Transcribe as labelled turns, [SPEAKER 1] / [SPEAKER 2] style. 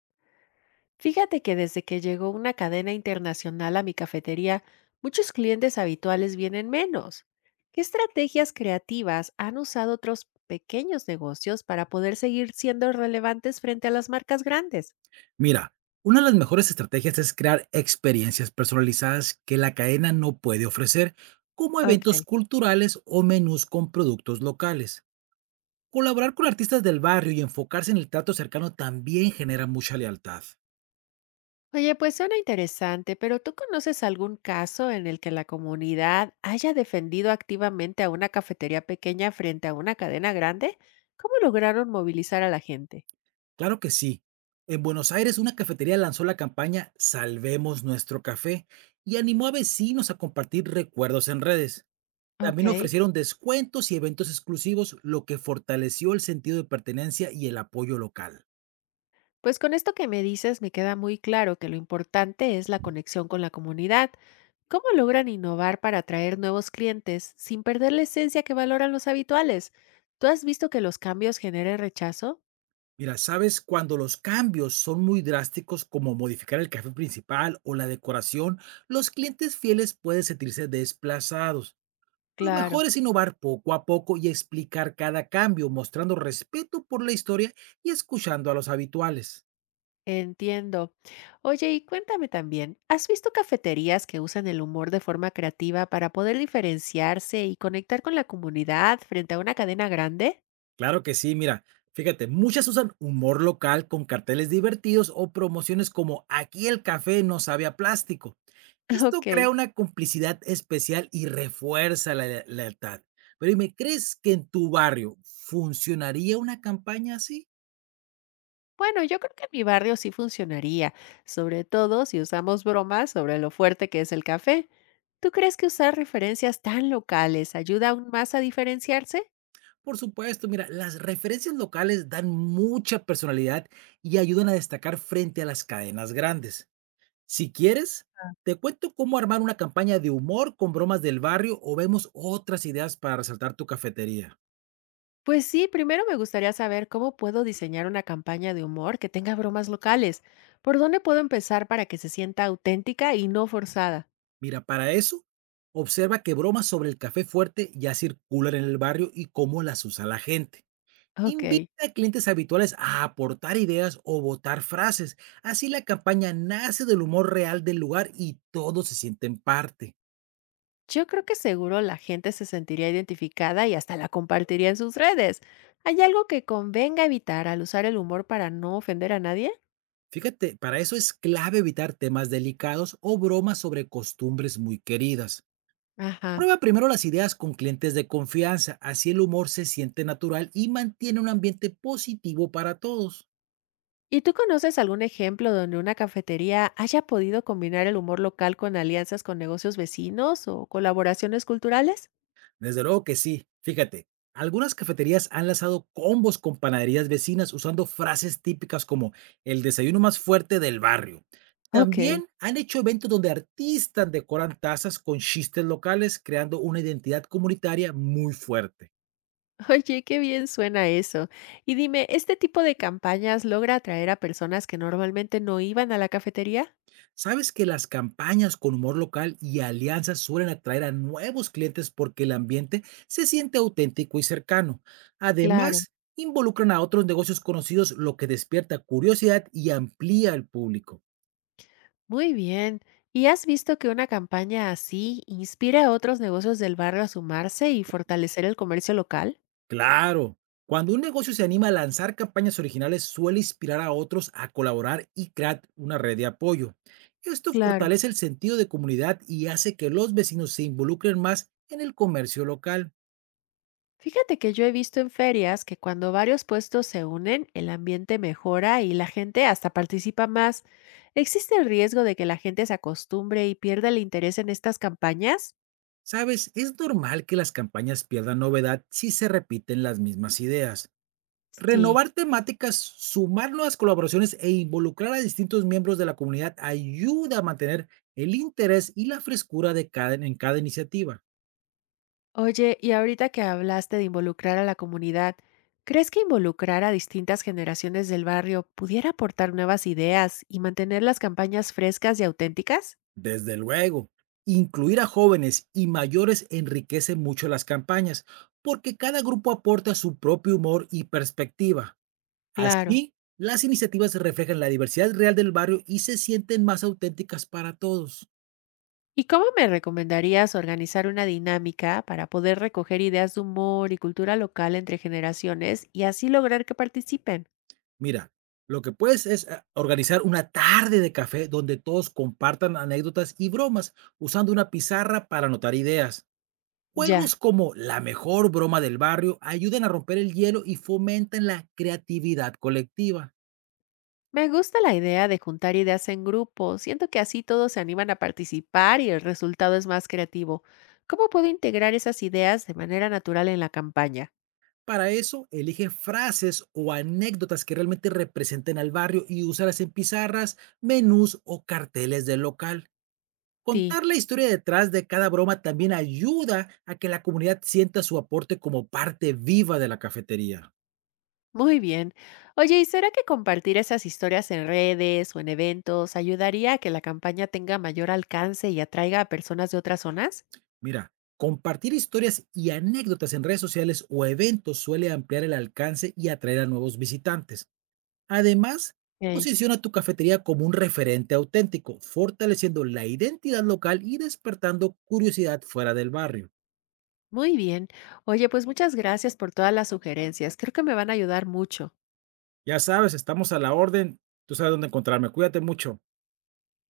[SPEAKER 1] Fíjate que desde que llegó una cadena internacional a mi cafetería, muchos clientes habituales vienen menos. ¿Qué estrategias creativas han usado otros pequeños negocios para poder seguir siendo relevantes frente a las marcas grandes?
[SPEAKER 2] Mira, una de las mejores estrategias es crear experiencias personalizadas que la cadena no puede ofrecer, como
[SPEAKER 1] Ok.
[SPEAKER 2] eventos culturales o menús con productos locales. Colaborar con artistas del barrio y enfocarse en el trato cercano también genera mucha lealtad.
[SPEAKER 1] Oye, pues suena interesante, pero ¿tú conoces algún caso en el que la comunidad haya defendido activamente a una cafetería pequeña frente a una cadena grande? ¿Cómo lograron movilizar a la gente?
[SPEAKER 2] Claro que sí. En Buenos Aires, una cafetería lanzó la campaña Salvemos nuestro café y animó a vecinos a compartir recuerdos en redes.
[SPEAKER 1] Ok.
[SPEAKER 2] También ofrecieron descuentos y eventos exclusivos, lo que fortaleció el sentido de pertenencia y el apoyo local.
[SPEAKER 1] Pues con esto que me dices me queda muy claro que lo importante es la conexión con la comunidad. ¿Cómo logran innovar para atraer nuevos clientes sin perder la esencia que valoran los habituales? ¿Tú has visto que los cambios generen rechazo?
[SPEAKER 2] Mira, sabes, cuando los cambios son muy drásticos, como modificar el café principal o la decoración, los clientes fieles pueden sentirse desplazados. Lo mejor
[SPEAKER 1] Claro,
[SPEAKER 2] es innovar poco a poco y explicar cada cambio, mostrando respeto por la historia y escuchando a los habituales.
[SPEAKER 1] entiendo. Oye, y cuéntame también, ¿has visto cafeterías que usan el humor de forma creativa para poder diferenciarse y conectar con la comunidad frente a una cadena grande?
[SPEAKER 2] Claro que sí, mira, fíjate, muchas usan humor local con carteles divertidos o promociones como aquí el café no sabe a plástico. Esto
[SPEAKER 1] Ok.
[SPEAKER 2] crea una complicidad especial y refuerza la lealtad. Pero dime, ¿crees que en tu barrio funcionaría una campaña así?
[SPEAKER 1] Bueno, yo creo que en mi barrio sí funcionaría, sobre todo si usamos bromas sobre lo fuerte que es el café. ¿Tú crees que usar referencias tan locales ayuda aún más a diferenciarse?
[SPEAKER 2] Por supuesto, mira, las referencias locales dan mucha personalidad y ayudan a destacar frente a las cadenas grandes. Si quieres, te cuento cómo armar una campaña de humor con bromas del barrio o vemos otras ideas para resaltar tu cafetería.
[SPEAKER 1] Pues sí, primero me gustaría saber cómo puedo diseñar una campaña de humor que tenga bromas locales. ¿Por dónde puedo empezar para que se sienta auténtica y no forzada?
[SPEAKER 2] Mira, para eso, observa qué bromas sobre el café fuerte ya circulan en el barrio y cómo las usa la gente.
[SPEAKER 1] Ok,
[SPEAKER 2] Invita a clientes habituales a aportar ideas o votar frases. Así la campaña nace del humor real del lugar y todos se sienten parte.
[SPEAKER 1] yo creo que seguro la gente se sentiría identificada y hasta la compartiría en sus redes. ¿Hay algo que convenga evitar al usar el humor para no ofender a nadie?
[SPEAKER 2] Fíjate, para eso es clave evitar temas delicados o bromas sobre costumbres muy queridas.
[SPEAKER 1] Ajá.
[SPEAKER 2] Prueba primero las ideas con clientes de confianza, así el humor se siente natural y mantiene un ambiente positivo para todos.
[SPEAKER 1] ¿Y tú conoces algún ejemplo donde una cafetería haya podido combinar el humor local con alianzas con negocios vecinos o colaboraciones culturales?
[SPEAKER 2] Desde luego que sí, fíjate, algunas cafeterías han lanzado combos con panaderías vecinas usando frases típicas como el desayuno más fuerte del barrio.
[SPEAKER 1] Ok.
[SPEAKER 2] También han hecho eventos donde artistas decoran tazas con chistes locales, creando una identidad comunitaria muy fuerte.
[SPEAKER 1] Oye, qué bien suena eso. Y dime, ¿este tipo de campañas logra atraer a personas que normalmente no iban a la cafetería?
[SPEAKER 2] ¿Sabes que las campañas con humor local y alianzas suelen atraer a nuevos clientes porque el ambiente se siente auténtico y cercano?
[SPEAKER 1] Claro.
[SPEAKER 2] Además, involucran a otros negocios conocidos, lo que despierta curiosidad y amplía el público.
[SPEAKER 1] Muy bien. ¿Y has visto que una campaña así inspira a otros negocios del barrio a sumarse y fortalecer el comercio local?
[SPEAKER 2] Claro, cuando un negocio se anima a lanzar campañas originales, suele inspirar a otros a colaborar y crear una red de apoyo. Esto
[SPEAKER 1] Claro.
[SPEAKER 2] fortalece el sentido de comunidad y hace que los vecinos se involucren más en el comercio local.
[SPEAKER 1] Fíjate que yo he visto en ferias que cuando varios puestos se unen, el ambiente mejora y la gente hasta participa más. ¿Existe el riesgo de que la gente se acostumbre y pierda el interés en estas campañas?
[SPEAKER 2] Sabes, es normal que las campañas pierdan novedad si se repiten las mismas ideas.
[SPEAKER 1] Sí.
[SPEAKER 2] Renovar temáticas, sumar nuevas colaboraciones e involucrar a distintos miembros de la comunidad ayuda a mantener el interés y la frescura de en cada iniciativa.
[SPEAKER 1] Oye, y ahorita que hablaste de involucrar a la comunidad, ¿crees que involucrar a distintas generaciones del barrio pudiera aportar nuevas ideas y mantener las campañas frescas y auténticas?
[SPEAKER 2] Desde luego, incluir a jóvenes y mayores enriquece mucho las campañas porque cada grupo aporta su propio humor y perspectiva.
[SPEAKER 1] Claro.
[SPEAKER 2] Así, las iniciativas reflejan la diversidad real del barrio y se sienten más auténticas para todos.
[SPEAKER 1] ¿Y cómo me recomendarías organizar una dinámica para poder recoger ideas de humor y cultura local entre generaciones y así lograr que participen?
[SPEAKER 2] Mira, lo que puedes es organizar una tarde de café donde todos compartan anécdotas y bromas, usando una pizarra para anotar ideas.
[SPEAKER 1] Ya,
[SPEAKER 2] Juegos como la mejor broma del barrio ayudan a romper el hielo y fomentan la creatividad colectiva.
[SPEAKER 1] me gusta la idea de juntar ideas en grupo. Siento que así todos se animan a participar y el resultado es más creativo. ¿Cómo puedo integrar esas ideas de manera natural en la campaña?
[SPEAKER 2] Para eso, elige frases o anécdotas que realmente representen al barrio y úsalas en pizarras, menús o carteles del local.
[SPEAKER 1] Sí,
[SPEAKER 2] Contar la historia detrás de cada broma también ayuda a que la comunidad sienta su aporte como parte viva de la cafetería.
[SPEAKER 1] muy bien. Oye, ¿y será que compartir esas historias en redes o en eventos ayudaría a que la campaña tenga mayor alcance y atraiga a personas de otras zonas?
[SPEAKER 2] Mira, compartir historias y anécdotas en redes sociales o eventos suele ampliar el alcance y atraer a nuevos visitantes. Además, posiciona tu cafetería como un referente auténtico, fortaleciendo la identidad local y despertando curiosidad fuera del barrio.
[SPEAKER 1] Muy bien. Oye, pues muchas gracias por todas las sugerencias. Creo que me van a ayudar mucho.
[SPEAKER 2] Ya sabes, estamos a la orden. Tú sabes dónde encontrarme. Cuídate mucho.